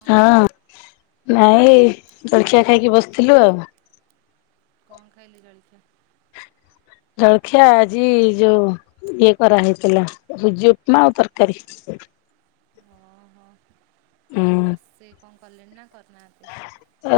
କଣ ହଁ କରୁଛନ୍ତି? ନାଇଁ। ଜଳଖିଆ ଖାଇକି ବସିଥିଲୁ ଆଉ। କଣ ଖାଇଲେ ଜଳଖିଆ? ଜଳଖିଆ ଆଜି ଯଉ ଇଏ କରାହଇଥିଲା ଭୁଜି ଉପମା ଆଉ ତରକାରୀ। ଓହୋ ହୁଁ ଆଉ ରୋସେ କଣ କଲେଣି ନା? କରିନାହାନ୍ତି?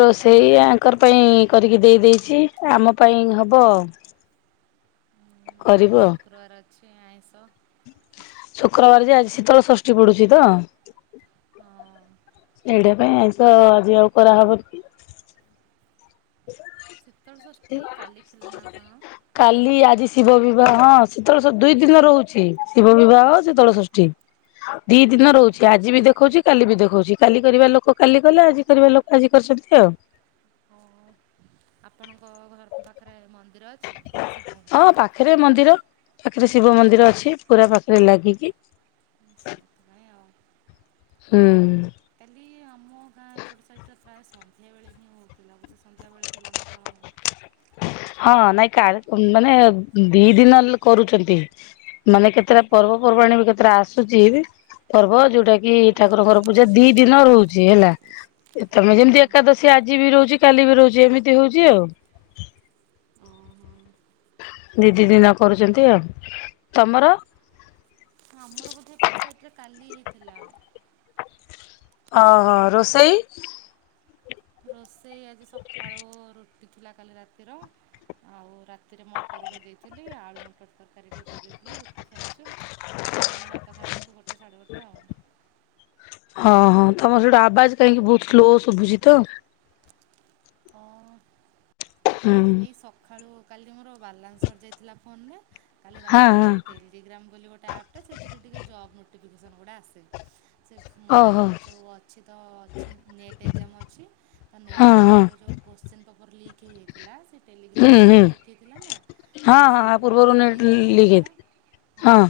ରୋଷେଇ ଆ ତାଙ୍କର ପାଇଁ କରିକି ଦେଇ ଦେଇଚି ଆମ ପାଇଁ ହବ। ହଁ କରିବୁ ଆଜି ଆଉ। ଶୁକ୍ରବାର ଅ ଛି ଆଇଁଷ। ଶୁକ୍ରବାର ଯେ ଆଜି ଶୀତଳ ଷଷ୍ଠୀ ପଡୁଚି ତ। ହଁ ଏଇଟା ପାଇଁ ଆଇଁଷ ଆଜି ଆଉ କରାହବନି। ଶୀତଳ ଷଷ୍ଠୀ କାଲି ଥିଲା ନା କଣ? [inaudible] କାଲି ଆଜି। ଶିବ ବିବାହ ହଁ ଶୀତଳ ଦୁଇ ଦିନ ରହୁଚି, ଶିବ ବିବାହ ଶୀତଳ ଷଷ୍ଠୀ। ଦି ଦିନ ଓହୋ ରହୁଛି ଆଜି ବି ଦେଖଉଚି କାଲି ବି ଦେଖଉଚି କାଲି କରିବା ଲୋକ କାଲି କଲେ ଆଜି କରିବା ଲୋକ ଆଜି କରିଛନ୍ତି ଆଉ। ହ ଆପଣଙ୍କ ଘର ପାଖରେ ମ ନ୍ଦିର ଅଛି? ସେ ବହୁତ ହଁ ପାଖରେ ମନ୍ଦିର ପାଖରେ ଶିବ ମନ୍ଦିର ଅଛି ପୁରା ପାଖରେ ଲାଗିକି। ସେଇଥି ପାଇଁ ଆଉ। ହୁଁ। କାଲି ଆମ ଗାଁ ଏପଟ ଶାଇଟ୍ ପ୍ରାୟ ସନ୍ଧ୍ୟା ବେଳେ ହିଁ ହଉଥିଲା ବୋଧେ ସନ୍ଧ୍ୟା ବେଳେ ଥିଲା ନା କଣ? ହଁ ନାଇଁ କାଲି ମାନେ ଦି ଦିନ କରୁଚନ୍ତି, ମାନେ କେତେଟା ପର୍ବପର୍ବାଣ ବି କେତେଟା ଆସୁଚି ପର୍ବ ଯୋଉଟା କି ହଁ କି ଠାକୁରଙ୍କର ସେଗୁଡ଼ାକ ପୂଜା ଦି ଯୋଉ ଦିନ ବେଳା ରହୁଚି ହେଲା। ତମେ ଯେମିତି ହଁ ଏକାଦଶୀ ଆଜି ବି ରହୁଚି କାଲି ବି ରହୁଚି। ଯେ ଏମିତି ହଉଚି ଆଉ। ଓହୋ ଦି ଦିନ କରୁଚନ୍ତି ଆଉ। ତମର? ଆମର ବୋଧେ ଏପଟେ ସାଇଟ୍ ରେ କାଲି ହେଇଥିଲା। ହଁ ହଁ ରୋଷେଇ? ରୋଷେଇ ଆଜି ସକାଳୁ ରୁଟି ଥିଲା କାଲି ରାତିର। ଆଉ ତିରେ ମଟର ଭେଦେଇଥିଲି, ଆଳୁ ମଟର ତରକାରି ଟିକେ କରିଦେଇଥିଲୁ, ରୁଟି ଖାଇଚୂ। ପୁଣି ଭାତ ଖାଇଲା ବେଳକୁ ଗୋଟେ ସାଢ଼େ ଗୋଟେ ଆଉ। ହଁ ହଁ ତମର ସେଇଟୁ ଆବାଜ କାହିଁକି ବହୁତ ସ୍ଲୋ ଶୁଭୁଛି ତ ହଁ। ହୁଁ ଏଇ ସକାଳୁ କାଲି ମୋର ବାଲାନ୍ସ ସଡରିଯାଇଥିଲା ଫୋନ୍ ରେ କାଲି ହଁ ରାତିରେ ହଁ ଟେଲିଗ୍ରାମ ବୋଲି ଗୋଟେ ଆପ୍ ଟା ସେଥିରେ ଟିକେ ଜବ୍ ଲିଭିଜନ ଗୁଡା ଆସେ। ସେ ମାନେ ଓହୋ ଯଉ ଅଛି ତ, ଅଛି ନେଟ ଏକଜାମ ଅଛି, ତ ନେଟ ହଁ ହଁ। ଏକଜାମ ର ଯଉ କୋଷ୍ଚିନ ପେପର୍ ଲିକ୍ ହେଇ ଥିଲା ସେ [inaudible] [inaudible] ହୁଁ ହୁଁ ହଁ ହଁ ଆ ପୂର୍ବରୁ ନେଟ୍ ଲିକ୍ ହେଇଥିଲା ହଁ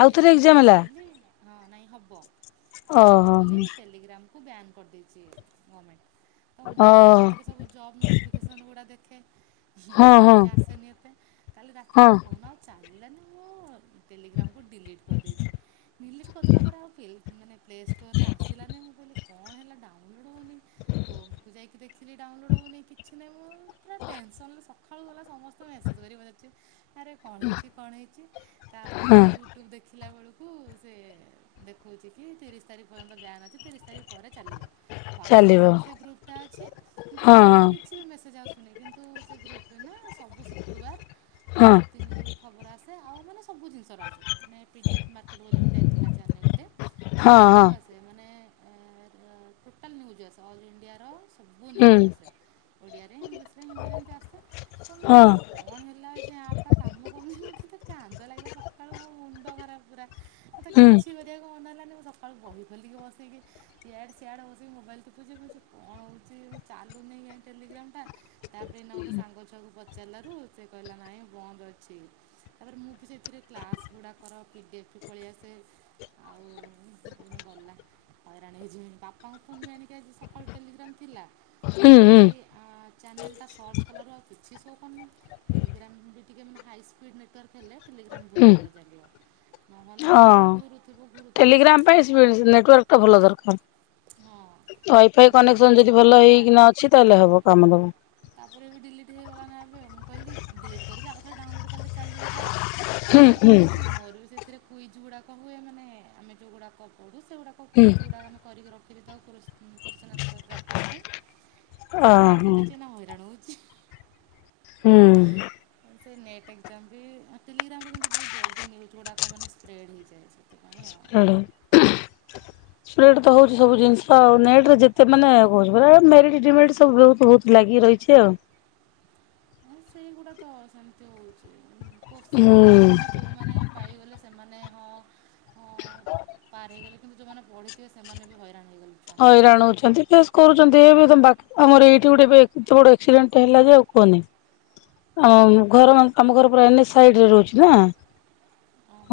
ଆଉଥରେ ଏକ୍ଜାମ ହେଲା। ଓହୋ ଓ [inaudible] [inaudible] [inaudible] ହଁ ହଁ [inaudible] ହଁ [inaudible] [inaudible] [inaudible] ପୁରା [inaudible] ହଁ [inaudible] [inaudible] ଚାଲିବ ହଁ [inaudible] ହଁ [inaudible] ହଁ [inaudible] ହଁ ହଁ [inaudible] [inaudible] ହୁଁ। ନ୍ୟୁଜ୍ ହଁ [inaudible] ହୁଁ [inaudible] [inaudible] [inaudible] ଚାଲାରୁ ସେ କହିଲା ନାଇଁ ବନ୍ଦ ଅଛି ତାପରେ ମୁଁ ବି ସେଇଥିରେ କ୍ଲାସ ଗୁଡାକ କର ପି ଏଫ୍ ପଳ ଆସେ ଆଉ କେଗଲା ହଇରାଣ ହେଇଯିବ ବାପାଙ୍କ ଫୋନ୍ ବି ଆଣିକି ଆଜି ସକାଳୁ ଟେଲିଗ୍ରାମ୍। ଥିଲା। ହୁଁ ହୁଁ। ସେ ଚ୍ୟାନେଲଟା ସର୍ଚ୍ଚ କଲାରୁ ଆଉ କିଛି ସବ କମ ଟେଲିଗ୍ରାମ୍ ବି ଟିକେ ମାନେ ହାଇ ସ୍ପିଡ଼୍ ନେଟୱାର୍କ। ହେଲେ ଟେଲିଗ୍ରାମ ହୁଁ ବହୁତ ଭଲ ଚାାଗିବ ନହେଲେ ସିଏ ହଁ ଘୁରୁଥିବ ଘୁରୁଥିବ। ଟେଲିଗ୍ରାମ ପାଇଁ ସ୍ପିଡ ନେଟୱାର୍କ ଟା ଭଲ ଦରକାର। ହଁ ୱାଇଫାଇ ମୁଁ କହିଲି କନେକ୍ସନ ଯଦି କଣ ଭଲ ହେଲା ହେଇକିନା ଅଛି ତାହେଲେ ହବ କାମ ଦବ। ତାପରେ ବି ିଲିଟ୍ ହେଇଗଲା ନା ଏବେ ମୁଁ କହିଲି ଡିଲଟ କରିକ ଆଉଥରେ ଡାଉନଲୋଡ଼୍ କଲେ ଚାଲିବ କାଳେ। ହୁଁ ଡିଲିଟ ହୁଁ କରିଦେଇଛି ମୋର ବି ସେଥିରେ କୁଇ ଯେଉଗୁଡ଼ାକ ହୁଏ ମାନେ ଆମେ ଯେଉଁଗୁଡ଼ାକ ପଡ଼ୁ। ଗୁାକ ହୁଁ ଗୁଡାକମେ କରିି ର। ଫ ତାଉ ପୁରସ୍କାର। କ୍ୱାସଚିନି ଆନସାର ପ୍ରାକ୍ଟିସ୍ ପାଇଁ ଅ ଡିଲିଡ ରଣୁଜ [unintelligible] ହୁଁ। ସେ ନେଟ୍ ଏକ୍ଜମ୍ ବି ଟେଲିଗ୍ରାମରେ କିନ୍ତୁ ବହୁତ ଜ୍ଦି ନ୍ୟୁଜ୍ଗୁଡ଼ାକ ମେ ସ୍ପ୍ରେଡ଼ ହେଇଯାଏ ସେଥି ପ୍ରେ ତ ହଉଛି ସବୁ ଜିନିଷ ନେଟରେ ଯେତେ ମାନେ କହୁ ପ ମଡି ସବୁ ବ ବହୁ ଲାଗି ରହିଛି ଆଉ। ସେଇଗୁଡା ତ ସେମିତି ହଉଛି। କୋଶ୍ଚିନ୍ ହୁଁ। ପେପର୍ ସିନା ଯଉଁମାନେ ପାଇଗଲେ ସେମାନେ ହଁ ହଁ ପାର ହେଇଗଲେ। କିନ୍ତୁ ଯେଉଁମାନେ ପଢ଼ିଥିବେ ସେମାନେ ବି ହଇରାଣ। ହେଇଗଲେ ଛୁଆଙ୍କ ସହିତ। ହଇରାଣ ହଉଛନ୍ତି ଫେଶସ୍ କରୁଛନ୍ତି ଏ ବି ତ ବା। [unintelligible] ଆମର ଏଇଠି ଗୋଟେ ଏବେ ଏତେ ବଡ ଆକ୍ସିଡେଣ୍ଟ ହେଲା ଯେ ଆଉ କୁହନି ଆମ ଘର ଆମ ଘର ପୁରା ଏନ ସାଇଡରେ ରହୁଛି ନା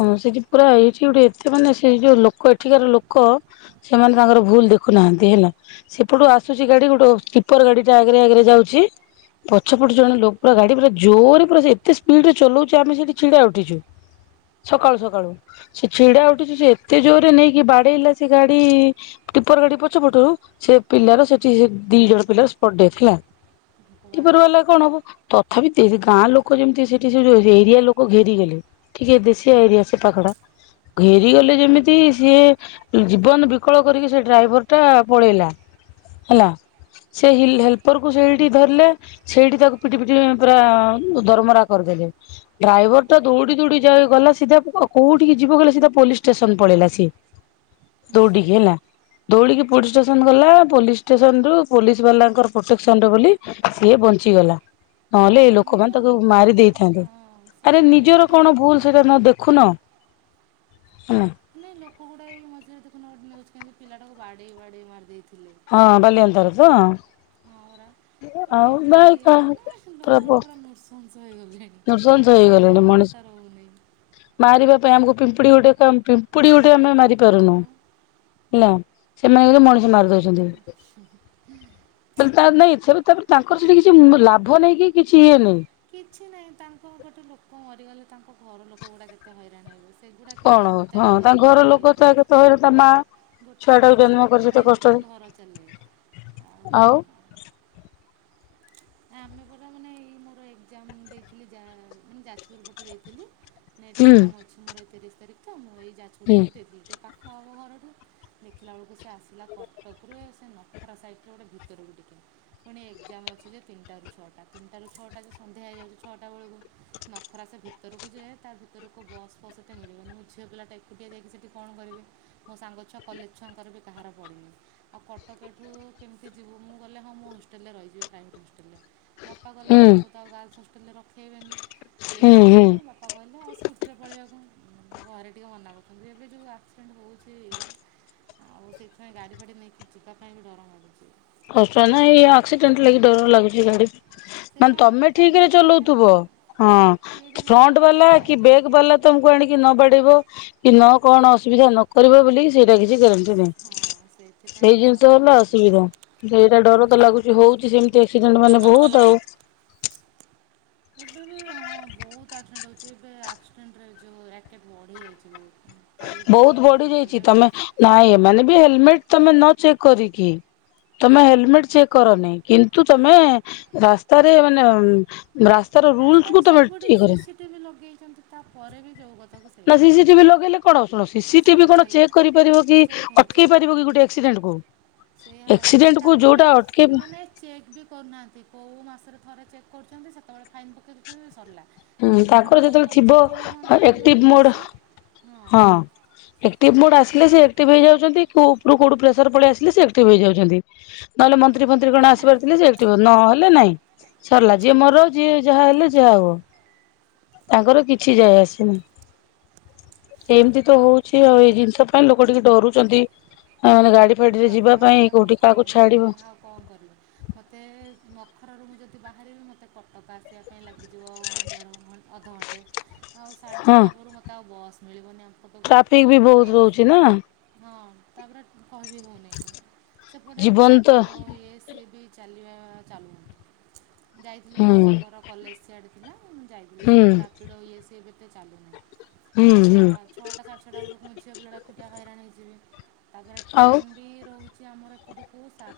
ହଁ ସେଠି ପୁରା ଏଇଠି ଗୋଟେ ଏତେ ମାନେ ସେ ଯୋଉ ଲୋକ ଏଠିକାର ଲୋକ ସେମାନେ ତାଙ୍କର ଭୁଲ ଦେଖୁନାହାନ୍ତି ହେଲା ସେପଟୁ ଆସୁଛି ଗାଡି ଗୋଟେ ସ୍ଲିପର ଗାଡି ଟା ଆଗରେ ଆଗରେ ଯାଉଛି ପଛପଟ ଜଣେ ଲୋକ ପୁରା ଗାଡି ପୁରା ଜୋରରେ ପୁରା ଏତେ ସ୍ପିଡରେ ଚଲାଉଛି ଆମେ ସେଠି ଛିଡା ଉଠିଛୁ ସକାଳୁ ସକାଳୁ ସେ ଛିଡା ଉଠିଛୁ ସେ ଏତେ ଜୋରରେ ନେଇକି ବାଡେଇଲା ସେ ଗାଡି ଟିପର ଗାଡି ପଛ ପଟରୁ ସେ ପିଲାର ସେଠି ଦି ଜଣ ପିଲାର ସ୍ପଟଡେଥ ହେଲା। ଆଚ୍ଛା ଭଗବାନ ଏପରି ଭଲା କଣ ହବ? ତଥାପି ଗାଁ ଲୋକ ଯେମିତି ସେଠି ସେ ଏରିଆ ଲୋକ ଘେରିଗଲେ କହିଲେ ଦେଶିଆ ଏରିଆ ସେ ପାଖଡା ଘେରିଗଲେ ଯେମିତି ସିଏ ଜୀବନ ବିକଳ କରିକି ସେ ଡ୍ରାଇଭର ଟା ପଳେଇଲା ହେଲା ସେ ହିଲ ହେଲ୍ପର କୁ ସେଇଠି ଧରିଲେ ସେଇଠି ତାକୁ ପିଟି ପିଟି ପୁରା ଦରମରା କରିଦେଲେ ଡ୍ରାଇଭର ଦୌଡ଼ି ଦୌଡି ଭଗବାନ। ଯାଇ ଗଲା ସିଧା କୋଉଠିକି ଯିବ କହିଲ ସିଧା ପୋଲିସ ଷ୍ଟେସନ ପଳେଇଲା ସିଏ। ଦୌଡିକି ହେଲା। ଦୌଡିକି ପୋଲିସ ଷ୍ଟେସନ ଗଲା ପୋଲିସ ଷ୍ଟେସନ ରୁ ପୋଲିସ ବାଲାଙ୍କର ପ୍ରୋଟେକସନରେ ବୋଲି ସିଏ ବଞ୍ଚିଗଲା। ନହେଲେ ହଁ ଏଇ ମାନେ ଲୋକମାନେ ତାକୁ ଲୋକ ମାରି ଦେଇେଇଥାନ୍ତେ ହଁ ସେ ଆରେ ତ ମାନେ ନିଜର କଣ ଭୁଲ ସେଇଟା ନ ଦେଖୁନାହାନ୍ତି। ଦେଖୁନ। ହେଲା। ନାଇଁ ଲୋକ ଗୁଡା ଏଇ ମଝିରେ କିନ୍ତୁ ପିଲାଟାକୁ ବାଡ଼େଇ ବାଡ଼େଇ ମାରି ଦେଇେଥିଲେ। ହଁ ବାଲି ଅତାର ତ। ହଁ ଆଉ କେତେ ଭାଇ ମାନେ ଲୋକ ଗୁଡା ପୁରା ମସନ୍ତି। ଦୃସଂସ ହେଇଗଲେଣି ମଣିଷ ରହୁନି ମାରିବା। ଆମକୁ ପିମ୍ପୁଡି ଗୋଟିଏ ପିମ୍ପୁଡି। ତମେ ମାରି ହଁ ପାରନୁ। ବା ହେଲା ସେ ସେମାନେ ମଣିଷ କେମିତି ମାରିଦଉଛନ୍ତି ତା ନାଇଁ ଏଥିରେ। ତାଙ୍କର ସେଠି କିଛି ଲାଭ ନେଇଁକି କିଛି ଇଏ ନାହିଁ। କିଛି ନାଇଁ ତା- ଗୋଟେ ଲୋକ ମରିଗଲେ ତାଙ୍କ ଘର ଲୋକ ଗୁଡ଼ା କେତେ ହଇରାଣ ହେଵେ। କଣ ହଁ ତାଙ୍କ ଘର ଲୋକ ତ କେତେ ହ ତା ମା ଗୋଟେ ଛୁଆ ଟାକୁ ପୁରୁଷ ଜନ୍ମ ଲୋକ କରିଛି ଏତେ ପାଇଁ ଗୋଟେ ଘର ଚାଲେ କଷ୍ଟରେ ଆଉ। ଆମେ ପରା ମାନେ ଏ ମୋର ଏଜାମ ଦେଇଥିଲି ଯା ମାନେ ଯାଜପୁର ପଟେ ଦେଇଥିଲି। ନେଟ ହୁଁ ଏକ୍ଜାମ ଅଛି ମୋର ତରିଶ ତାରିଖ। [unintelligible] [unintelligible] ହ ଘର ହୁଁ ତୁ ଦେଖିଲା ବଳୁ। ସେ ଆସିଲା କଟକରୁ ସେ ନ- ଖରା ସାଇଟରେ ଗୋଟେ ଭିତରକୁ ଟିକେ ପୁଣି ଏକ୍ଜାମ୍ ଅଛି ଯେ। ତିନିଟାରୁ ଛଅଟା। ତିନିଟାରୁ ଛଅଟା ସନ୍ଧ୍ୟା ହୋଇଯାଉଛି ଛଅଟା ବଳକୁ। ନଖରା ସେ ଭିତ୍ ଭିତରକୁ ଯେ ତା ଭିତରକୁ ବସ୍ ଫସ୍ ଏତେ ମିଳିବନି ମୁଁ ଝିଅ ପିଲାଟା ଏକୁଟିଆ ଯକି ସେଠି କଣ କରିବି ମୋ ସାଙ୍ଗ ଛୁଆ କଲେଜ ଛୁଆଙ୍କର କାହାର ପଡ଼ିନି ଆଉ କଟକ ଏଠୁ କେମିତି ଯିବୁ ମୁଁ ଗଲେ ହଁ ମୁଁ ହଷ୍ଟେଲରେ ରହିିବି ପ୍ରାଇମ୍ ଟେ ବାପା ଗଲେ ହୁଁ ବାପାଙ୍କୁ ତ ଆଉ ଗାଲ୍ସ ତାହାଲେ ରଖ ଖେଇବେନି ହୁଁ ସେଥିନାଗି ହୁଁ। ବାପା କହିଲେ ଆଉ ସ୍କୁଟିରେ ପଳେଇବାକୁ ଘରେ ଟିକେ ମନା କରୁଚନ୍ତି ଏବେ ଯେଉଁ ଆକ୍ସିଡେଣ୍ଟ ହେଉଚି ଆଉ ସେଇଥିପାଇଁ ଗାଡ଼ି ଫାଡ଼ି ନେଇକି ଯିବା ପାଇଁ ବି ଡର ମାରୁଚି। କଷ୍ଟ ନାଇ ଏଇ ଆକ୍ସିଡେଣ୍ଟ ଲାଗି ଡର ଲାଗୁଚି ଗାଡି। ସେ ମାନେ ବା ତମେ ଠିକ ରେ ଠିକ୍ ହଁ ଚଲଉଥିବ ହଁ କିଏ ଯଦି ଆଣିକି ଫ୍ରଣ୍ଟ ବାଲା ବାଡ଼େଇବ ଆଉ କି କ'ଣ ବ୍ୟାକ୍ ବାଲା କହିବ ତମକୁ ଆଣିକି ନ ବାଡିବ। କି ନ କଣ ଅସୁବିଧା ନ କରିବ ବୋଲି ସେଇଟା କିଛି ଗ୍ୟାରେଣ୍ଟି ନାହିଁ ହଁ ସେଇଥିପାଇଁ ସେଇ ଡର ଜିନିଷ ହେଲା ଲାଗୁଛି ଅସୁବିଧା। ଯିବାକୁ ସେଇଟା ଡର ତ ଲାଗୁଛି ହଉଚି ସେମିତି ଆକ୍ସିଡେଣ୍ଟ ମାନେ ବହୁତ ଆଉ। ଏବେ ବି ହଁ ବହୁତ ଆକ୍ସିଡେଣ୍ଟ ହଉଛି ଏବେ ଆକ୍ଡେଣ୍ଟରେ ଯୋଉେ [unintelligible] ବଢି ଯାଇଚି ବହୁତ। କାଲି ପରଦିନ ବହୁତ ନ୍ୟୁଜ୍ ବଢି ଯାଇଚି ଦେଖୁଥିଲେ ତମେ ନାଇଁ ଏମାନେ ବି ହେଲମେଟ ତମେ ନ ଚେକ୍ କରିକି ତମେ ହେଲମେଟ ଚେକ୍ କରନି କିନ୍ତୁ ତମେ ରାସ୍ତାରେ ମାନେ ରାସ୍ତାର ରୁଲସ ରାସ୍ତାରେ କୁ ତମେ ସବୁଠି ଇଏ କର। ସିସିଟିଭି ଲଗେଇଛନ୍ତି ତାପରେ ବି ଯେଉଁ କଥାକୁ ସେଇ ନା କଥା ସିସି ଟିଭି ଲଗେଇଲେ କଣ ଶୁଣ ସିସି ଟିଭି ସେଇଆ କଣ ହେଲା ଚେକ୍ କରିପାରିବ କି ଅଟକେଇ ପାରିବ କି ଗୋଟେ ଆକ୍ସିଡେଣ୍ଟ କୁ? ସେଇ ହେଲା ଆକ୍ସିଡେଣ୍ଟ ନାଇଁ କୁ ତାପରେ ବି ଯୋଉଟା ଅଟକେଇ ଏମାନେ ଚେକ୍ ବି କରୁନାହାନ୍ତି। କୋଉ ମାସରେ ଥରେ ଚେକ୍ କରୁଛନ୍ତି ସେତେବେଳେ ଫାଇନ୍ ପକେଇ ଦଉଛନ୍ତି ସରିଲା ହୁଁ ଯଦି ପୁରା ତାଙ୍କର ଯେତେବେଳେ ପ୍ରପର୍ ଥିବ ଚେକିଂ ହୁଅନ୍ତା ହେଲମେଟ୍ ଏକ୍ଟିଭ ଇଏ ମୁଡ। ସିଏ ହଁ ଏକ୍ଟିଭ ମୁଡ ଆସ ସେ ଆକ୍ଟିଭ ହେଇଯାଉଛନ୍ତି। କୋଉ ଉପରୁ କୋଉଠୁ ପ୍ରେସର ପଳେଇ ଆସିଲେ ସେ ଆକ୍ଟିଭ ହେଇଯାଉଛନ୍ତି। ନହେଲେ ମନ୍ତ୍ରୀ ଫନ୍ତ୍ରୀ ହେଲେ କଣ ନାହିଁ ଆସିବାରଥିଲେ ଯେ ଏକଟିଭ ହଉଛନ୍ତି ନ ହେଲେ ନାଇଁ ସରିଲା ଯିଏ ହଁ ମର ପରା ଯିଏ ଯାହା ହେଲେ ଯାହା ହବ ତାଙ୍କର କିଛି ଯାଜ ଆସେ ନାହିଁ। ଏମିତି ତ ହଉଛି ଆଉ ଏଇ ଜିନିଷ ପାଇଁ ଲୋକ ଟିକେ ଡରୁଛନ୍ତି। ମାନେ ଗାଡି ମୋ ଫାଡିରେ ଯିବା ବାପା ପାଇଁ ସେଇଆ କୋଉଠି କହୁଥିଲେ କାହାକୁ ହେଲେ ଛାଡିବ ଆଉ କଣ କରିବି ମୋତେ ଘରରୁ ମୁଁ ଯଦି ବାହାରିବି ମୋତେ କଟକ ଆସିବା ପାଇଁ ଲାଗି - ଅଧ ଘଣ୍ଟେ ଆଉ ସାଢେ ହଁ। ଛଅଟା ପୂରୁବରୁ ମୋତେ ଆଉ ବସ୍ ମିଳିବନି ଆମ କଟଟକୁ। ଟ୍ରାଫିକ ବି ବହୁତ ରହୁଛି ନା ହଁ ତାପରେ [inaudible] ଜୀବନ ତ ଚାଲି ଚାଲୁ ଯାଇଥିଲି ମୋର ହୁଁ ଗୋଟେ ସାଙ୍ଗର କଲେଜ ସିଆଡ଼େ ଥିଲା ମୁଁ ଯାଇଥିଲି ହୁଁ ସେପଟେ। ରାପିଡ଼ୋ ହୋଇ ଆସି ଏବେ ତେ ଚାଲୁହିଁ [inaudible] ହୁଁ ତ ହୁଁ ଛଅଟା ସାତ ଅଟା ବେଳକୁ ମୁଁ ଯିବେ ବୁଲାକୁୁଟିଆ ଖାଇରା ନେଇଯିବି [inaudible] ଆଉ ଆମର ଏପଟୁ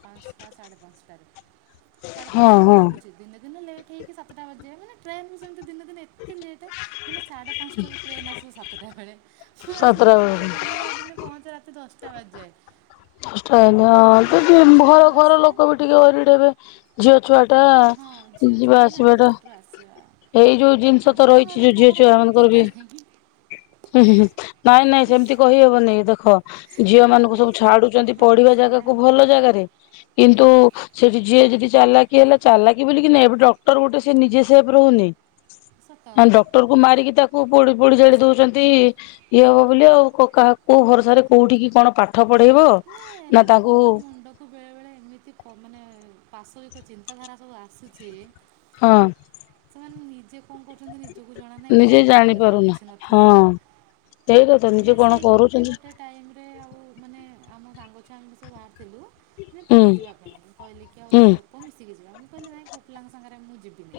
ପାଞ୍ଚଟା ସାଢ଼େ ପାଞ୍ଚଟାରେ ସାଢ଼େ ହଁ ପାଞ୍ଚଟାରେ ହଁ ରହୁଛି। ଦିନେ ଦିନେ ଲେଟ୍ ହେଇକି ସାତଟା ବାଜିଯାଏ ମାନେ ଟ୍ରେନ ସେମିତି ଏତେ ଲେଟ ମାନେ ସାଢ଼େ ପାଞ୍ଚଟାରୁ ଟ୍ରେନ୍ ଆସିବ ସାତଟା ବେଳେ ମୁଁ ଆସିକି ସାତଟା ବେଳକୁ ଘରେ ଦିନେ ଦିନେ ପହଞ୍ଚ ରାତି ଦଶଟା ବାଜିଥାଏ। ଚେଷ୍ଟା ହେଇନି ହଁ ଘର ହଷ୍ଟେଲରୁ ଘର ଆସେ ଲୋକ ବି ଟିକେ ଓରିଡ ହେବେ ଝିଅ ଛୁଆ ଟ [inaudible] ହଁ ଝିଅ ଛୁଆ ଟା ନା ଏତେ ବାଟରୁ ଆସିବା ଏଇ ଯୋଉ ଜିନିଷ ତ ଆମ ଘର ରହିଛି ଯୋଉ ଝିଅ ଲୋକଙ୍କର ମୋ ଛୁଆ ପାଇଁ ମାନଙ୍କର ଚିନ୍ତା ବି ନାହିଁ ହୁଁ ହୁଁ ନାଇଁ ନାଇଁ ସେମିତି କହିହବନି ଦେଖ ଝିଅ ମାନେ ମାନଙ୍କୁ ସବୁ ଛାଡୁଛନ୍ତି ହଁ ପଢିବା ସେଇଆ ଜାଗାକୁ ହେଲା ଭଲ ଟିକେ ଜାଗାରେ କିନ୍ତୁ ହଁ ସେଠି ଝିଅ ଯଦି ଚାଲଲା କିି ହେଲା ଚାଲାକ କି ବୋଲି ନା ଏବେ ଡକ୍ଟର ଗୋଟେ ସେ ନିଜେ ସେ ଭଭରନି ସତ [inaudible] ହ କଥା ଡକ୍ଟର କୁ ମାରିକି ତାକୁ ପୋଡି ପୋଡି ଜାଳି ଦଉଛନ୍ତି। ଇଏ ହବ ବୋଲି ଆଉ କାହା କୋଉ ଭରସାରେ କୋଉଠିିକି କଣ ପାଠ ପଢେଇବ। ନା ଲୋକଙ୍କ ମୁଣ୍ଡକୁ ବେଳେ ବେଳେ ଏମିତି ମାନେ ପାସ ଚନ୍ତାଧାରା ସବୁ ଆସୁଛି ହଁ ସେମାନେ ନିଜେ କଣ କରୁଛନ୍ତି ନିଜକୁ ଜଣା ନାହିଁ ନିଜେ ପରେ ଜାଣି ଭାବିଲେ ତ ଆଉ ପାରୁନା କିଛି ନଥିବ ନା ହଁ। ସେଇଟା ତ ମାନ ନିଜେ କଣ ସେଇ ଗୋଟେ କରୁଛନ୍ତି ଗୋଟେ ଟାଇମରେ ଆଉ ମାନେ ଆମ ସାଙ୍ଗ ଛୁଆଙ୍କ ସବୁ ବହାଘର ଥିଲୁ ମାନେ ହୁଁ ପୁରୀ ଯିବା ପାଇଁ କହିଲେ କି ଆଉ ହୁଁ ଝିଅ ପୁଅ ମିଶିକି ଯିବେ। ମୁଁ କହିଲି ନାଇଁ ମୁଁ ପୁଅ ପିଲାଙ୍କ ସାଙ୍ଗରେ ଯିବିନି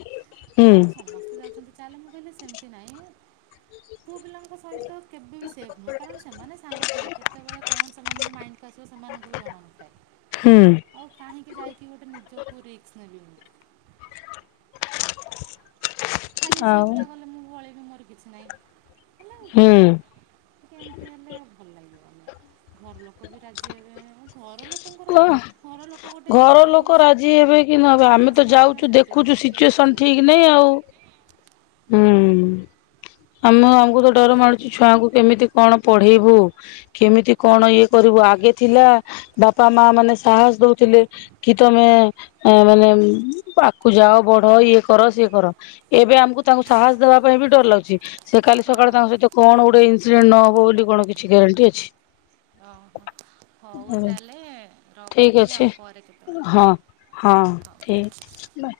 ହୁଁ କହିଲା ଆଉ ସମସ୍ତେ ଯାଉଛନ୍ତି ଚାଲେ ମୁଁ କହିଲେ ସେମିତି ନାହିଁ। ପୁଅ ପିଲାଙ୍କ ସହିତ କେବେ ବି ସେଫ୍ ନୁହଁ କାରଣ ସେମାନେ ସାଙ୍ଗ ପିଲା କେତେବେଳେ କଣ [unintelligible] ହୁଁ। [unintelligible] ଏଠ ଗୋଟେ ନିଜକୁ ରେକ୍ସ ନେବି ମୁଁ। ଖାଲି ଝିଅ ଆଉ ପିଲା କଲେ ମୁଁ ପ ବି। ତୁମର କିଛି ନାଇଁ। ହେଲେ ହୁଁ ଏମିତି ହେଲେ ଭଲ ଲାଗିବନି। ଘର ଲୋକ ବି ରାଜି ହେବେଘର ଲୋକ କୁହ ଗୋଟେ ଘର ଛୁଆକୁ ଲୋକ ବିଶ୍ୱାସ ରାଜି ହେବେକି? କି ନ ଆମେ ବିଶ୍ୱାସ ତ କରିଦେବେ ଯାଉଛୁ ସେମିତି ଦେଖୁଛୁ ନୁହଁ କି ମୋ ସିଚୁଏସନ ପୁଅ ଠିକ ନାଁ ସେମିତି ହିଁ ଆଉ ନୁହଁ ହୁଁ। ହୁଁ। କାମ ଆଉ। ବହୁତ ଡରମାରୁୁଛି ସେଇଥିପାଇଁ। ଛୁଆଙ୍କୁ କେମିତି କଣ ପଢି ପଢେଇବୁ କେମିତି କଣ ଇଏ କରିବୁ ଆଗେ ଥିଲା ବାପା ମା ମାନେ ସାହସ ଦଉଥିଲେ କି ତମେ ମାନେ ଆକୁ ଯାଅ ବଢ ଇଏ କର ସିଏ କର ଏବେ ଆମକୁ ତାଙ୍କୁ ସାହସ ଦବା ପାଇଁ ବି ଡର ଲାଗୁଛି। ସେ କାଲି ସକାଳେ ତାଙ୍କ ହଁ ସହିତ କଣ ଗୋଟେ ଇନସିଡେଣ୍ଟ ନହବ ବୋଲି କଣ କିଛି ଗ୍ୟାରେଣ୍ଟି ଅଛି? ଓହୋ ହଉ ତାହେଲେ ଠିକ ରଖୁଛି ଆଉ ଅଛି ପରେ କେତେବେଳେ ହଁ କରିବି ହଁ ହଉ। ଠିକ।